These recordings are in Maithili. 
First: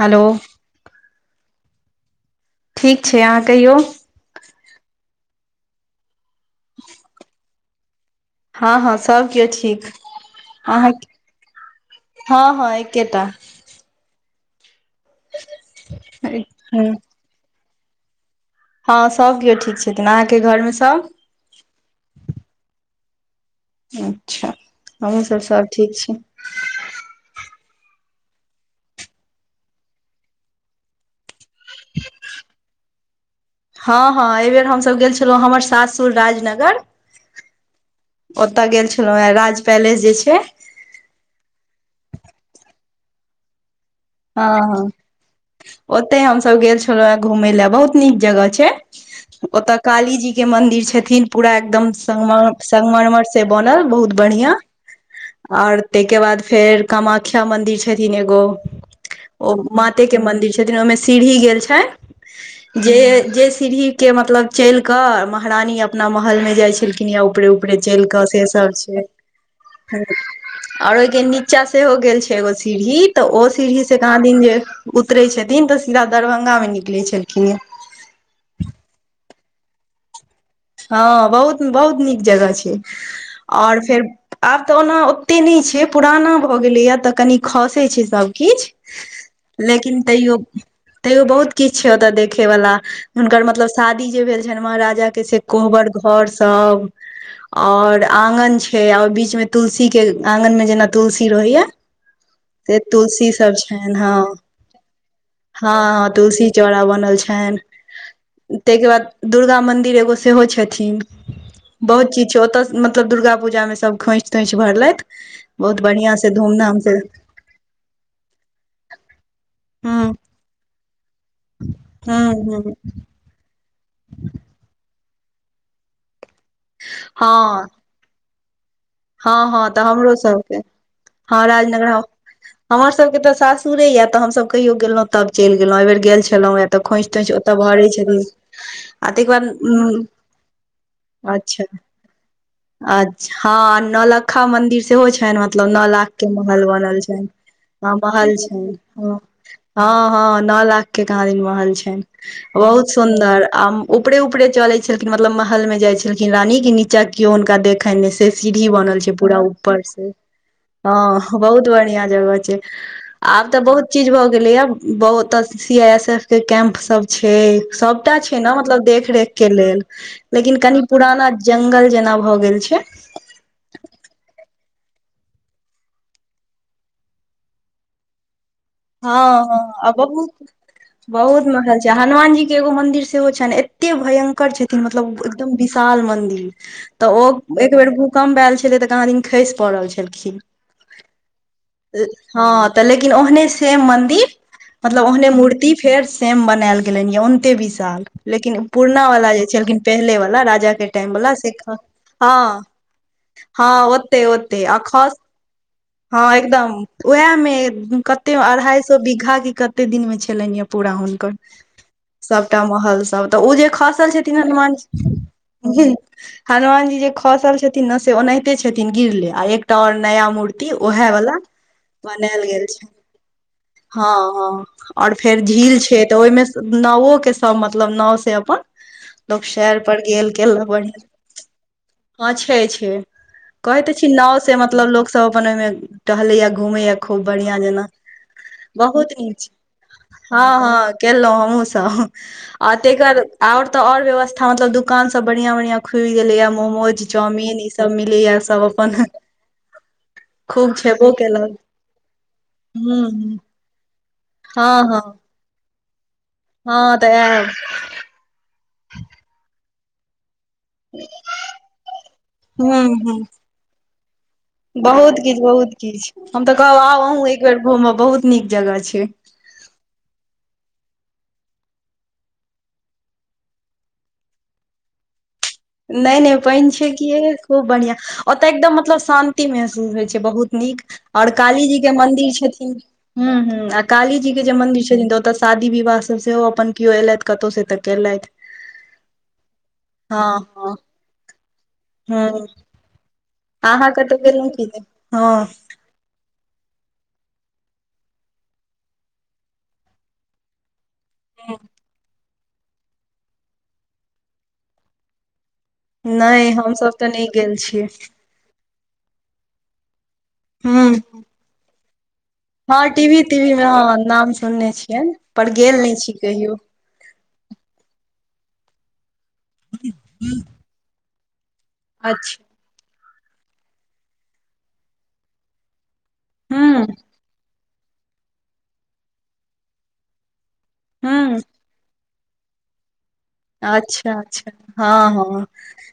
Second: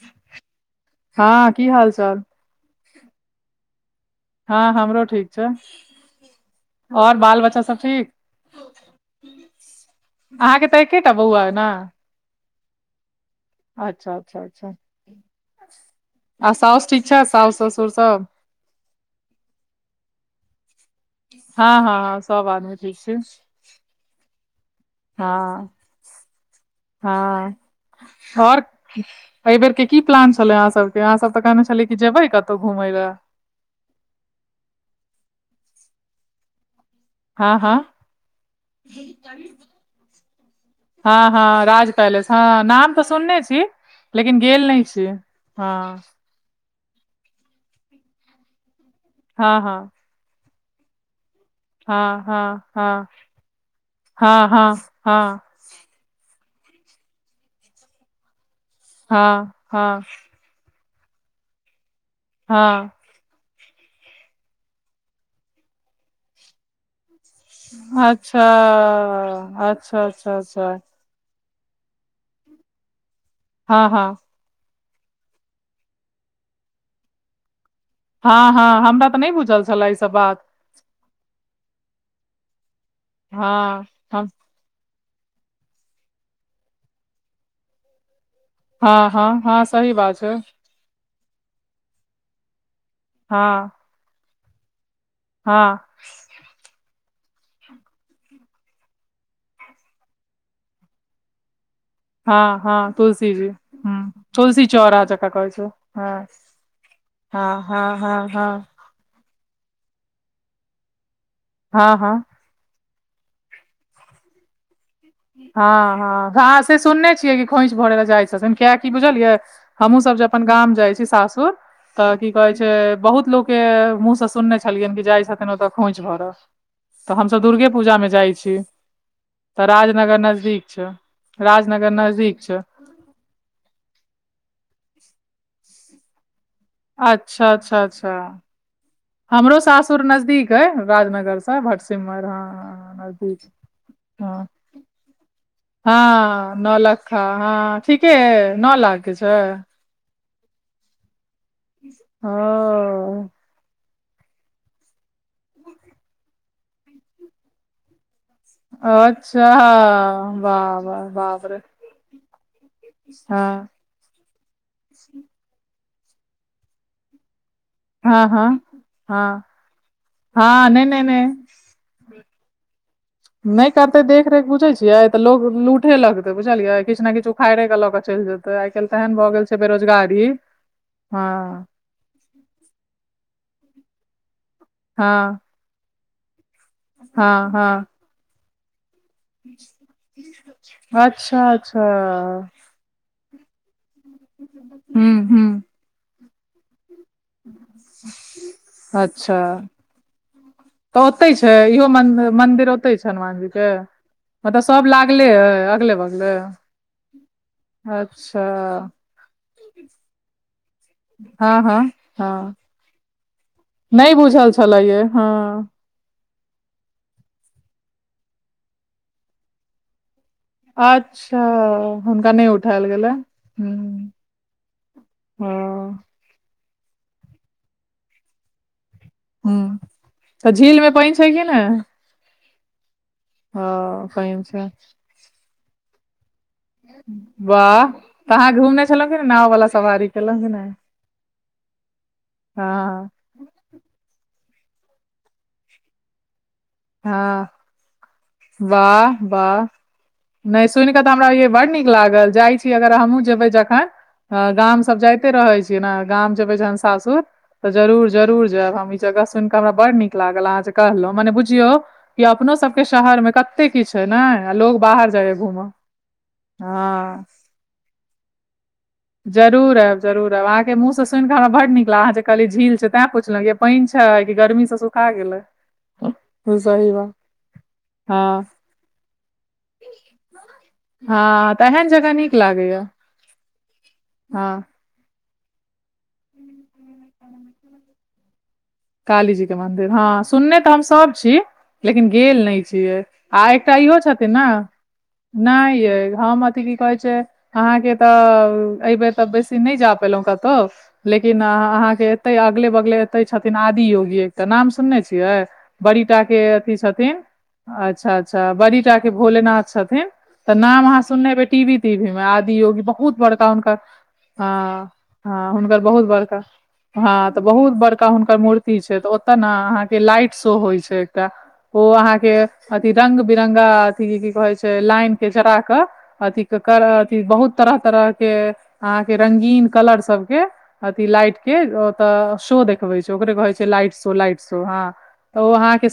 हेलो हँ की हाल चाल ठीक छै अहाँ कहियौ हँ हमरो ठीक छै और बाल बच्चा सब ठीक हँ हँ सब किओ ठीक अहाँके तऽ अहाँ एकेटा बौआ अइ ने हँ हँ एकेटा अच्छा अच्छा अच्छा हँ आ सााउस ठीक छैथ साउस ससुर सब हँ सभ केओ ठीक छथिन अहाँके घरमे सब हँ हँ हँ सब आदमी ठीक छै अच्छा हमहूँ सब सब ठीक छी हँ और एहि बेेर के की प्लान छले अहाँ सबके यहाँ सब तऽ कहने छली की जेबै कतहु घूमय लए हँ हँ एहि बेेर हमसभ गेल छलहुँ हमर सासुर राजनगर हँ हँ ओतऽ गेल छलहुँ हे राज पैलेस जे छै हँ हँ राज पैलेस हँ नाम तऽ सुनने छी लेकिन हँ गेल नहि हँ छी हँ ओते हमस गेल छ घुमे ल बहुत नीक जगह छै हँ ओत हँ काली जी के मंदिर छथिन पूरा एकदम हँ सम हँ हँ संगमरमर से बनल बहुत हँ बढ़िया हँ हँ अओर ताहिके बाद फेर कामाख्या मंदिर छथिन एगो ओ हँ हँ माते के मंन्दिर छथिन ओहिमे सीढ़ी गेल छैन हँ जे सीढ़ीक के मतलब चल कऽ महारानी अपना महल मे जाइ छलखिन ऊपरे ऊपरे चल कऽ अच्छा से सब छै, अच्छा अच्छा अच्छा आर के नीचा सेहो गेल छै एगो सीढ़ी तऽ ओ हँ हँ [inaudible] द जे उतरे छथिन तऽ सीधा दरभंगा मे निकले छलखिन हे हँ हँ हमरा तऽ नहि बुझल छलए ई सब बात। हँ बहुत बहुत नीक जगह छै ओओर हँ फेर हम आब तऽ ओना एते नहि छै पुराना भऽ गेलैया तऽ कनी खसे छै सब हँ हँ हँ किछु सही लेकिन बात छै तैयो तैयो बहुत किछु छै ओतय देखे वला हुनकर मतलब हँ शादी जे भेल छनि महाराजा के से हँ कोहबर घर सब। और आगन छै आ ओहि बीच मे तुलसी के आँगन मे जेना तुलसी रहैय हँ से हँ तुलसी जी सब छैन ह हँ तुलसी चौरा जकरा कहै छै हँ तुलसी चौड़ा बनल छैन हँ हँ हँ हँ ताहिके बाद दुर्गा मंदिर एगो सेहो छथिन हँ बहुत हँ चीज छै ओतय मतलब दुर्गा पूजामे सब खोइछ तोइछ भरतेय हँ हँ, ह से सुनने छियै कि खोइच भरे ल जाइ छथिन किया की बुझलियै हमहूँ हूँ सब जे अपन गाम जाइ छी सासुर तऽ की हूँ कहै छै हूँ बहुत लोक के मुह से सुनने छलियनि कि जाइ छथिन ओतऽ खोंच भरलय तऽ हमसभ हँ दुर्गे पूजा मे जाइ छलये हँ हँ तऽ हमरो सबके छै हँ राजनगर नजदीक छै हमर सबके तऽ सास सुरे या तऽ हम सब कहियो गेलहुँ तब चलि गेलहुं एहि बेर गेल छलहुँ अच्छा अच्छा अच्छा आ तैके बाद हमरो सासुर उम्म नजदीक हय राजनगर से अच्छा सिमराहा अच्छा हँ नौलखा मंन्दिर सेहो छनि मतलब नौलाख के हँ महल बनल नौलखा छनि। हँ ह ठीके महल अइ छै नौ लाख के ह छै हँ हँ नलाख के कहाँ दिन महल छनि ओ बहुत सुन्दर आ उपरे उपरे चले छलखिन मतलब महल मे जाय छलखिन रानी के नीचा केयो हुनका देख एखने से सीढ़ी बनल छै पूरा अच्छा ऊपर से वाह वाह हँ बाप रे बहुत बढ़िया जगह छै, हँ आब तऽ बहुत चीज भऽ गेले या बहुत सी आई एस एफ के कैम्प सब सब हँ छै हँ ने मतलब देख रे हँ के लेल लेकिन हँ क नहि नहि नहि प जंगल भऽ गेल छै। नहि करते देख रेख बुझे छियै तऽ लोग लूठे लगतै बुझलियै किछु ने किछु उखाड़े के लऽ के चलि जेतै काल्हि हँ तेहन भऽ गेल छै हँ आ बेरोजगारी बहुत बहुत महल हँ छै जे हनुमान जी के एगो मंदिर सेहो छ ने एते भयंकर छथिन मतलब हँ एकदम विशाल मंदिर तऽ ओ हँ एक हँ बेर भूकम्प आयल छलै तऽ कहाँ दिन खसि पड़ल छलखिन अच्छा अच्छा हँ तऽ लेकिन ओहने सेम मंदिर मतलब हूँ ओहने हूँ मूर्ति फेर सेम बनायल गेले गेल उते बीसाल लेकिन पुरना वाला अच्छा जे छलखिन पहि वला तऽ ओतहि के छै इहो [unintelligible] मन्दिर मंदिर ओतहि छै हनुमान जी के हँ ओते मतलब ओते आ सब लागले अइ अगले बगले ह एकदम उएह मे कते अच्छा अढ़ाई सए बीघा के कते दिन मे छलनि पूरा हुनकर हँ हँ हँ सबटा महल सब तऽ ऊ जे खसल नहि छथिन बुझल छलै ये हँ हनुमानजी हनुमान जी जे खसल छथिन ने से ओनाहिते छथिन गिरले आ एकटा और नया मूर् अच्छा हुनका बनायल नहि गेल उठायल छै गेलै हँ हूँ हँ और फेर झील छैे हँ तऽ ओहिमे नावो के सब मतलब नाव से अपन लोक हूँ शेर पर गेल के तऽ झील मे बढ़आ पानि छै कि ने हँ छै छै, ह कहैत ते छी नाव पानि से छै मतलब लोकसभ अपन ओहिमे टहलैया घुमे या खूब बढ़िया वाह जेना तऽ अहाँ घुमने बहुत छलहुँ कि ने नीक नाव छै वाला सवारी केलहुँ हँ कि नहि हँ केलो हमहु सब आ तेक हँ बा और ते और व्यवस्था मतल दुकान सब बढ़िया बढ़िया खुल गेले या मोमोज चाम हँ ई सब मिले या सब अपन वाह वाह ख [unintelligible] हमरा ब् नीक लागल जाइ छी अगर हूँ हमहुँ हूँ जेबै जखन गाम हँ सब हँ जाइत जाएते रहै छी ने गाम जेबै जहन हँ तऽ सासुर आयब तऽ जरूर जरुर जायब हम ई जगह सुन के हमरा बड नीक लागल अहाँं कहलं मने बु झीओ कि अपनो हूँ सबके हूँ शहर मे कतेक कते किछ ए ने आ लोग बाहर बहुत जाइया किछु घूमऽ हँ फेर घूमव बहुत नीक जगह छै जरूर आब जरूर अब अहाँ कें मुह स सुन के हमरा नीक लागल आहाँ जे कहल झील छै तैं पुछलहुं य पाइन छै कि गर्मी से सुखा गेलै नय नय पाइन छै सही कि बात खूब बढ़िआँ हँ ओतऽ एकदम मतलब शान ति महसूस होइ छै बहुत नीक और हँ काली तऽ जी एहन के जगह मंदिर नीक छथिन लागैया हू हू आ काली जी के जे हँ मंदिर छथिन तऽ ओतऽ शादी विवाह सब सेहो अपन केओ ऐलैथ कतहु से तऽ केलैथ कालीजी के मंन्दिर हँ सुनने तऽ हँ हम सभ छी लेकिन गेल हूं नय छियै आ एकटा अहाँ इहो कतहु छथिन ने गेलहुँ कि नहि हँ नय य हम अथि की कहे छी अहाँके तऽ एहिबेर तऽ बेसी नय जा पेलो कतो लेकिन अहाँ के एते अगले बगले एते छथिन आदि योगी एक तऽ नाम सुनने छियै बड़ीटा के नहि अथी हमसभ तऽ छथिन नहि गेल छियै अच्छा छा बड़ीटा के भोलेनाथ छथिन तऽ नाम हूं अहाँ सुननेे हेबे टीवी तीवी मे योगी हँ बहुत टीवी बड़का तीवी मे हुनकर हँ नाम ह सुनने छियनि पर ह गेल हुनकर नहि बहुत छी बड़का कहियो हँ तऽ बहुत बड़का हुनकर मूर्ति छै तऽ ओतय ने अहाँके लाइट शो होइ छै एकटा ओ अहाँ के अच्छा अथि रंग बिरंगा अथि की कहे छै लाइन के चरा कऽ अथि के कर हूं अथि बहुत तरह तरह के अहाँ के रंगीन कलर सबके अथि हूं लाइट के ओत शो देखबे छै ओकरे कहै छै लाइट शो अच्छा लाइट अच्छा शो हँ हँ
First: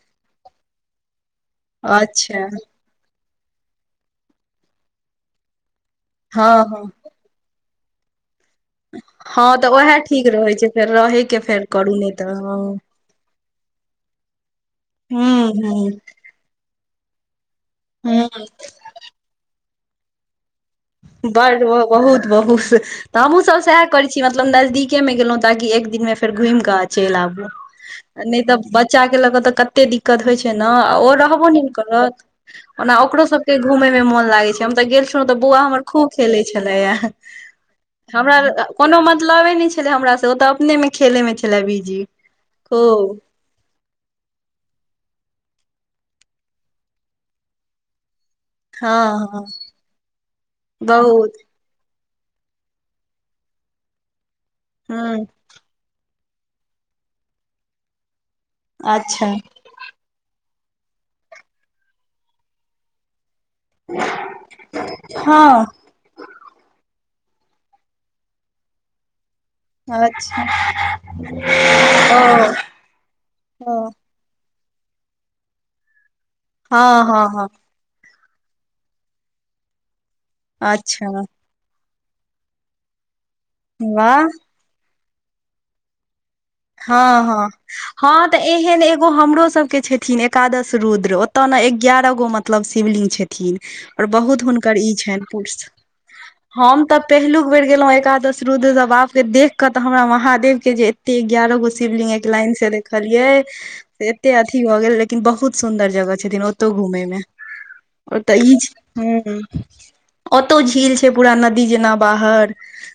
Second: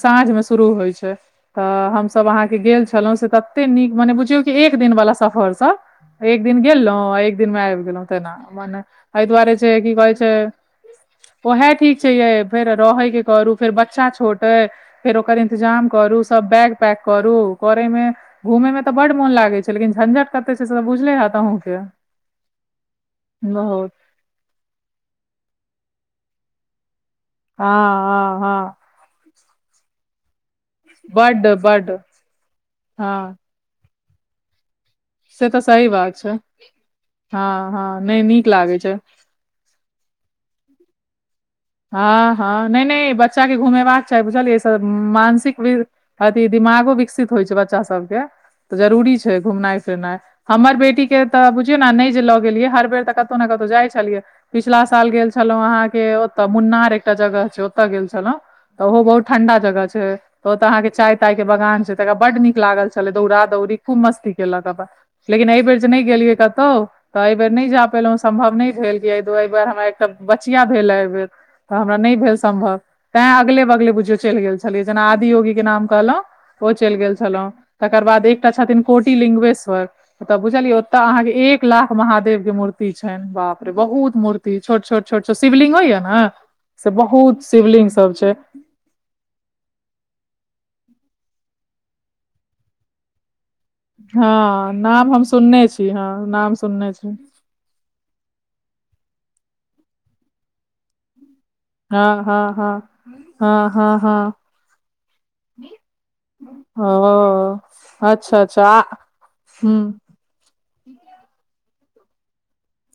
साँझ मे शुरू होइ छै तऽ हमसभ अच्छा अहाँके गेल छलहुँं से तऽ एते नीक मने बुझियौ क एक दिन वाला सफर स एक दिन हँ हँ गेलो आ एक दिन मे आइब गेलो मने एहि दुआरे हँ तऽ जे की उएह कहै ठीक छै रहै फेर रहयके ओ फेर है करू ठीक छै नहि तऽ हँ फेर रहे के करू फेर बच्चा छोट है फेर ओकर हूँ इन्तजाम हूँ करू सब बैग पैक करू करे मे हूँ घुमे मे तऽ बड मोन लागे छै लेकिन झंझट कते छै बुझले हैत अहूँ बड़ के बहुत बहुत तऽ हमहू सब सएह बहुत करे छी मतलब नजदीक मे गेलो ताकि एक दिन मे फेर घुमि कऽ चलि आबू हँ हँ नय तऽ हँ बच च्चा के लऽ कऽ तऽ कते दिक्कत होइ छै ने आ ओ बड्ड रहबो नय बड्ड करत ओना हँ ओकरो सब घूमे मे मन लागे छै हम तऽ गेल छलो से बोआ तऽ हमर सही खूब बात छै खेल छला हँ हँ नहि हमरा नीक लागै छै कोनो मत मतलबे नै छले हमरा से ओ तऽ अपने में खेले में छले बीजी हँ हँ [inaudible] नहि नहि खूब बच्चा केँ घुमेबाक चाही बुझलियै मानसिक वि अथी दिमागो विकसित होइ छै बच्चा सब केँ तऽ जरूरी हँ छै हँ घुमनाइ फिरनाइ हमर बेटी केँ बहुत तऽ बुझियो नै जे लऽ गेलियै हर बेर तऽ कतौ न कतौ जाइ छलियै पिछला साल हँ गेल छलौ अहाँ केँ तऽ मुन्नार एकटा जगह छै ओतय गेल छलौ तऽ ओहो बहुत अच्छा ठंडा जगह छै ओते अहाँ केँ चाय ताय केँ बगान छै तऽ एकरा बड नीक लागल छले दौड़रा दौरी खूब मस्त केलक अपन लेकिन आइ हँ बेर जे नै गेलियै कतौ तऽ ऐ बेर नै जा पाइलु सम्भव नै भेल [unintelligible] हमरा एकटा अच्छा बचिया भेल हऽ यै बेर तऽ हमरा नै भेल ओ सम्भव तै अगले ओ बगले बुझियौ चैल गेल छलियै जेना आदियोगी केँ नाम कहलौ ओ चैल हँ गेल हँ छलौ हँ तकर बाद एकटा छथिन कोट लिंग्वेश्वर। ओ तऽ बुझलिये ओताे अच्छा अहाँ केँ एक लाख महादेव कऽ मूर्ति छैन बाप रे बहुत वाह मूर्ति। छोट छोट छोट छोट शिवलिंग यऽ न से बहुत शिवलिंग सब छैय। ऐहन एगो हमरो सब केँ छथिन एकादश रुद्र ओ तऽ न ग्यारह गो मतलब शिवलिंग छ थिन और बहुत हँ हुनकर इ नाम छैन हम पुर्ष सुनने छी हँ नाम [inaudible] हम सुनने तऽ छी पहिलुक। एक बेर गेलो एकादश रुद्र जे बाप रे देख कऽ तऽ हमरा महादेव केँ जे एतै ग्यारह। हँ शिवलिंग एक हँ लाइन से हँ देखलियै हँ हँ एते हँ अथी भऽ गेल लेकिन बहुत सुंन्दर जगह छथिन ओ ओतौ घूमै में ओ ओ अच्छा तऽ ई अच्छा छै ह [unintelligible] औतौ झील छै पूरा नदी जेना बाहर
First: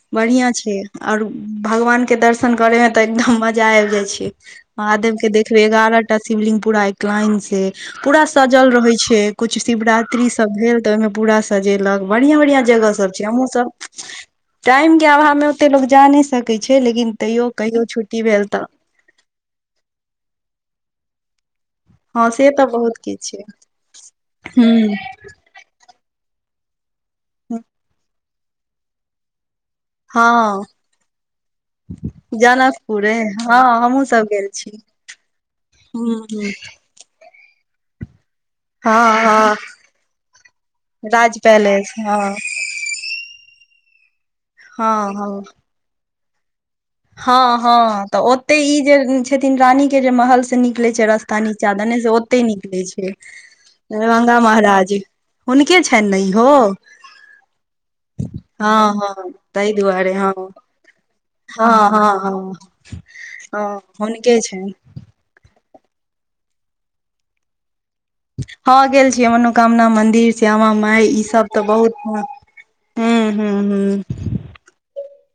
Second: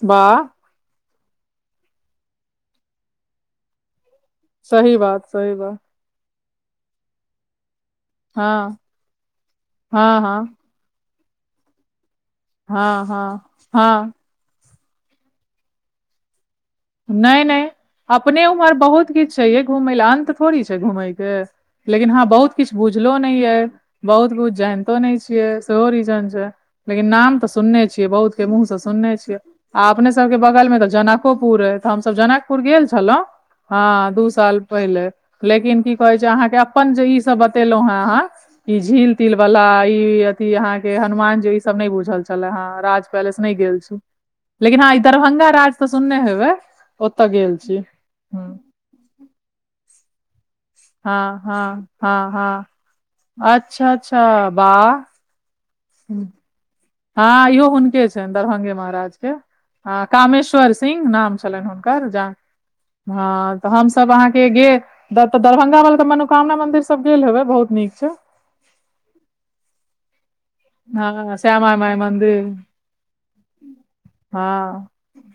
वाह बढ़िया छै और भगवान केँ दर्शन करै में तऽ एकदम मजा आइब जाइ छै सही महादेव बात केँ सही देखबे बात एगारह टा शिवलिंग पूरा एकलान से पूरा सजल हँ रहे छै कुछ हँ शिवरात्रि हँ सब भेल तऽ ओइमे पूरा सजेलक बढ़ियां बढ़िआं जगह हँ सब छै हँ हमहुँ सब हँ टाइम केँ अभाव में ओते लोक जा नै सकैत छै लेकिन नहि तैयो कहियो छुट्टी अपने भेल तऽ उमहर बहुत किछ छैेय घुमै लऽ अन्त थोड़ी छैय घुमै कऽ लेकिन हँ से बहुत तऽ किछ बुझलो नै किछु छै ये बहुत कुछ जानितो नै हूँ छियै। सेहो रीजेन छैय लेकिन नाम तऽ सुनने छियै बहुत के मुँह से सुनने छियै। आ अपने सब कऽ हँ बगल में तऽ जनक हम सब जनकपुर गेल छलौ अइ हँ हमहुँ सब दू गेल साल छी पहिले लेकिन कि कहै हूँ छै हूँ अहाँकेँ अपन अखन जे इ सब बतेलो है अहाँ। इ हँ झील तिल हँ वाला इ अथी अहाँ के राज हनुमान जी इ सब नै पैलेस हँ बुझल छलेय ह राज। पैलेस नै गेल छी लेकिन हँ इ दरभंगा राज तऽ सुनने हेबै। ओतय गेल हँ छी हँ तऽ ओते इ जे छथिन रानी केँ जे महल। निकले छैय रस्ता हँ हँ नीचा देने से हँ ओते हँ निकले छैय [inaudible] अच्छा अच्छा दरभंगा वाह महाराज। हुनके छैनि न इहो। हँ इहो हुनके छैन दरभंगे हँ महाराज हँ केँ ताहि हँ दुआरे कामेश्वर सिंह नाम। छलैन हँ हुनकर हँ जहाँ हँ [inaudible] हँ तऽ हमसब हुनके अहाँकेँ छनि गेल। दऽ तऽ दरभंगा में वाला मनोकामना मंदिर सब गेल हेबै बहुत नीक छैय। हँ गेल छियै मनोकामना मन्दिर। श्यामा माई इ हँ सब तऽ श्यामा माइ बहुत मन्दिर [unintelligible] हँ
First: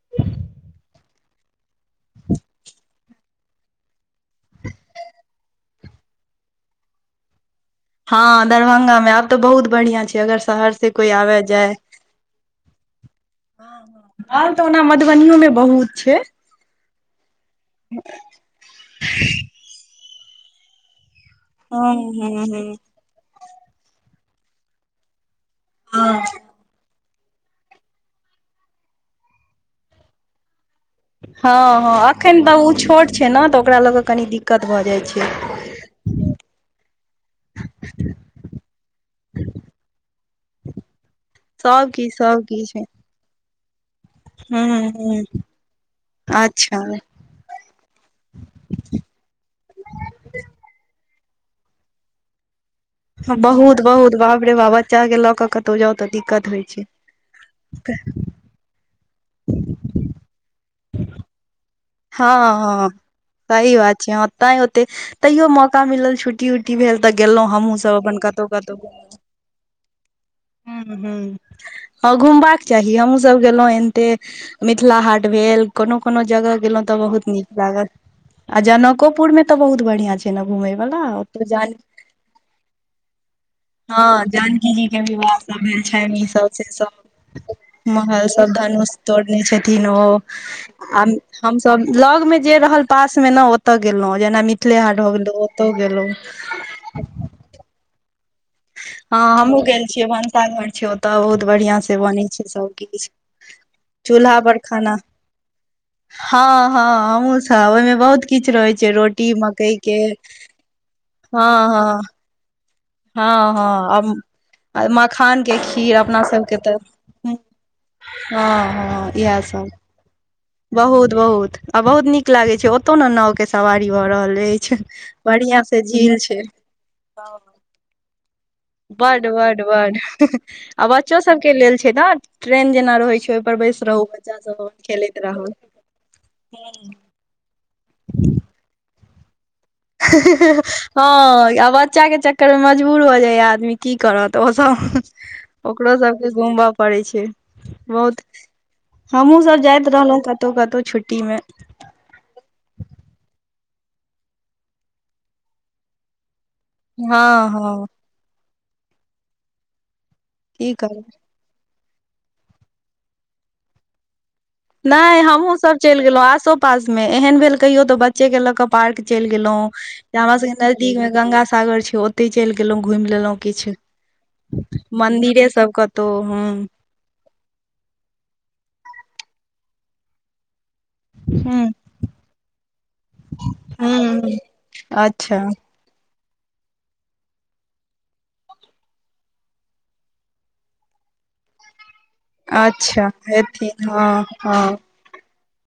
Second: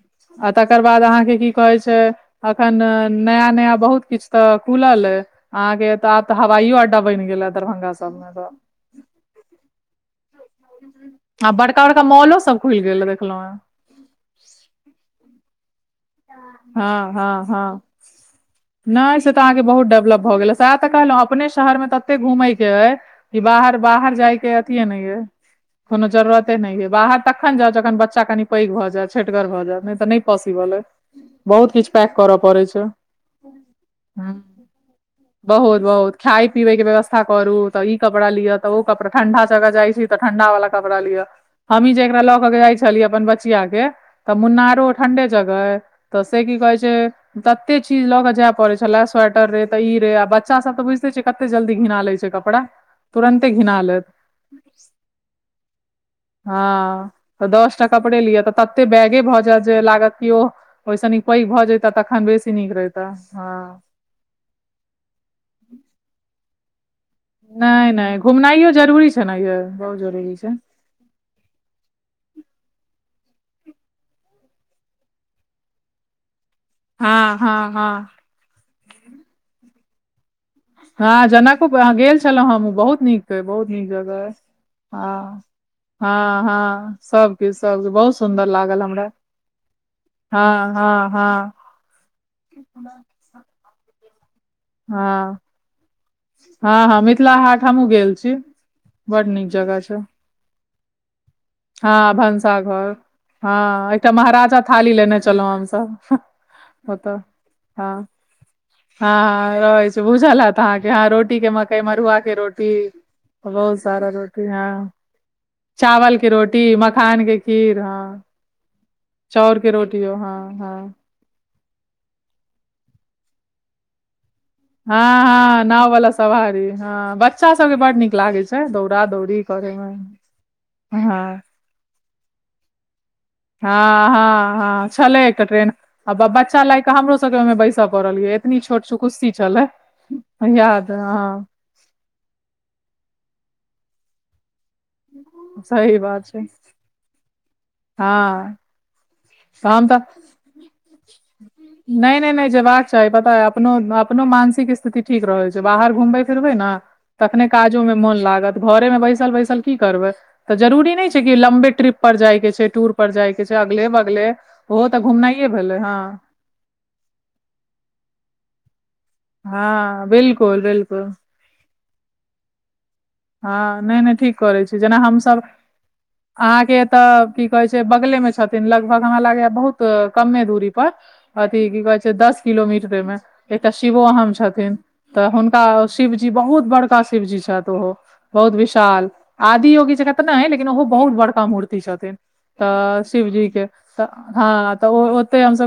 [inaudible] आ तकर बाद अहाँकेँ की कहै छैय अखन। नया नया बहुत किछ ते खुल अहाँ केँ तऽ आब तऽ हवाईयो अड्डा बैन गेले हन दरभंगा सबमे हँ तऽ दरभंगा में आब तऽ बहुत बढ़ियां छै शहर से कोई आबे आ जाय बड़का बड़का मॉलो सब खुल गेल हन देखलो हन। मॉल तऽ ओना मधुबनीयो मे बहुत छै हाँ हाँ हाँ नहि से तऽ अहाँके बहुत डेवलप भऽ गेल सएह तऽ कहलहु अपने शहर मे हँ तते हँ घूमय के हँ ये बाहर बाहर जाय के अथि नहि एय कोनो हँ जरूरते नहि हे बाहर। तखन जाऊं जखन बच्चा कनि पैघ भऽ जायत छठिगर भ जायत नहि तऽ नहि पॉसिबल छै बहुत हाँ किछु हाँ पैक करऽ एखन तऽ पड़ै ओ छोट छैय ने तऽ ओकरा लऽ कऽ कनी हूँ दिक्कत भऽ जाइ छै बहुत बहुत खाय पीए के व्यवस्था करू तऽ इ कपड़ा लि तऽ ओ कपड़ा ठंडा जगह जाय छै तऽ ठंडा वला कपड़ा लिअ सब हमी जे किछ एकरा ल सब के किछ जाइ छलिये अपन ब बच्ची के तऽ हूँ मुनारो हूँ ठंडे जगह ऐ तऽ से की कहे अच्छा छैय। तते चीज लऽ के जाय पड़े छले स्वीटर रे तऽ इ रे आ बच्चा सब तऽ बुझते छिये कते जल्दी घिना ले छैय कपड़ा ओकरा। बहुत बहुत बाप रे बच्चा के लऽ कऽ कतहु जाऊं तऽ दिक्कत। होइ छै हाँ तऽ दस टा कपड़े लिय तऽ तते बैगे भऽ जायत जे लागत कि ओ ओहिस निक पैघ भऽ जैता तखन बेसी हँ नीक रहिते हाँ न ओतय होते तैयो मौका मिलल छुटी छुट्टी भेल तऽ गेलहुँ हमहुँ नहि सब अपन नहि कतहु घुमनाइयो कतहु जरूरी छै ने यै बहुत जरूरी छै घुमैय राय। ह [inaudible] हँ घुमबाक चाही हमहुँ सब गेलहुँ एनते मिथिला हाट भेल कोनो कोनो जगह। गेलों ते बहुत हँ नीक हँ लागल हँ आ जनकोपुर मे ते बहुत बढ़ियाँ छै। घुमै वला हँ ओतो जनकपुर अहाँ गेल छलहुँ हम बहुत नीक अइ बहुत नीक जगह हँ अइ जानकी जी के विवाह हँ [inaudible] भेल छनि ई हँ सब से हँ सब सबके सबके बहुत महल सुन्दर सब लागल धनुष हमरा तोड़ने छथिन ओ हँ, हँ, हँ, हम सब लौग मे जे रहल पास मे ने ओतय गेलहुं जेना मिथिले हाट गेलो ओतौ गेलहुं। हाँ हाँ मिथिला हाट हमहुँ गेल छी हाँ बड नीक हमहूँ जगह गेल छै छियै भनसाघर छै ओतय बहुत बढ़ियाँ से बनै छै सबकिछ। हाँ एकटा महराजा थाली लेने छलहुँ हमसब हँ हँ ओतऽ हमहुँ सब हाँ ओहिमे बहुत किछ रहै छै रोटी हाँ मकई रहै के छै बुझल हैत अहाँके ह रोटी के हँ मकई हँ मरुआ के रोटी। हँ बहुत हँ आब सारा रोटी हाँ आ मखान के खीर चावल अपना के सबके रोटी तऽ मखान हँ के खीर हँ हँ इएह चाउर सब के रोटियों हाँ बहुत बहुत आ बहुत नीक लागे छै ओतौ ने नाव के सवारी भऽ रहल छै अछि हँ बढ़िया हँ से नाव वाला झील सवारी हँ बच्चा सबके बड नीक लागे छै। दौड़ा बड दौड़ी बड करे मे बड आ बच्चो हँ सभके लेल छै ने ट्रेन जेना रहय छैय हँ हँ हँ छलय एकटा ट्रेन आ ब बच्चा लाइ कऽ हमरो सबके ओइमे बैसय पड़ल यै एतनी छोट छोट कुस्सी छलय। हँ बच्चाके चक्करमे मजबूर भऽ जाइयै आदमी की करत ओ सब ओकरो सही बात सबके छै घुमब पड़ै छै बहुत हँ हमहुँ सब तऽ जाइत हम रहलहुँ कतहु कतहु छुट्टीमे नै नै नै जेबाक चाही पता ए अपनो अपनो मानसिक स्थिति ठीक रहय छै बाहर घूमबे फिरबै ने हँ तखने हँ काजोमे मोन लागत घरेमे बैसल बैसल की करबै तऽ की जरूरी करब नै छै कि कि लम्बे ट्रिप पर जाइके छै टूर पर जाइके छै अगले बगले तऽ नय घुमनाइये हमहुँ भेलै सभ हँ चलि गेलहुँ आसो पासमे एहन भेल कहियो तऽ बच्चे के लऽ कऽ पार्क चलि गेलों हँ जे हमरा सब बिल्कुल के नजदीक बिल्कुल मे गंगा सागर छै ओ ओते चलि गेलहुं घुमि लेलहुँ किछु हँ नहि नहि ठीक करै छी मंदिरे सब कतहु हुँ त की कहे छै बगले मे छथिन लगभग हमरा लागे य बहुत कमे दूरी पर अथि हूँ की कहै छै दस किलोमीटरेमे एकटा शिवो अहम हूँ छथिन। तऽ अच्छा हुनका ओ शिवजी बहुत बड़का शिवजी छैथ ओहो। बहुत विशाल आदि योगी जका तऽ नै लेकिन ओहो बहुत बड़का मूर्ति छथिन। तऽ अच्छा शिवजी केँ हेथिन तऽ हँ हाँ हँ तऽ ओते हमसब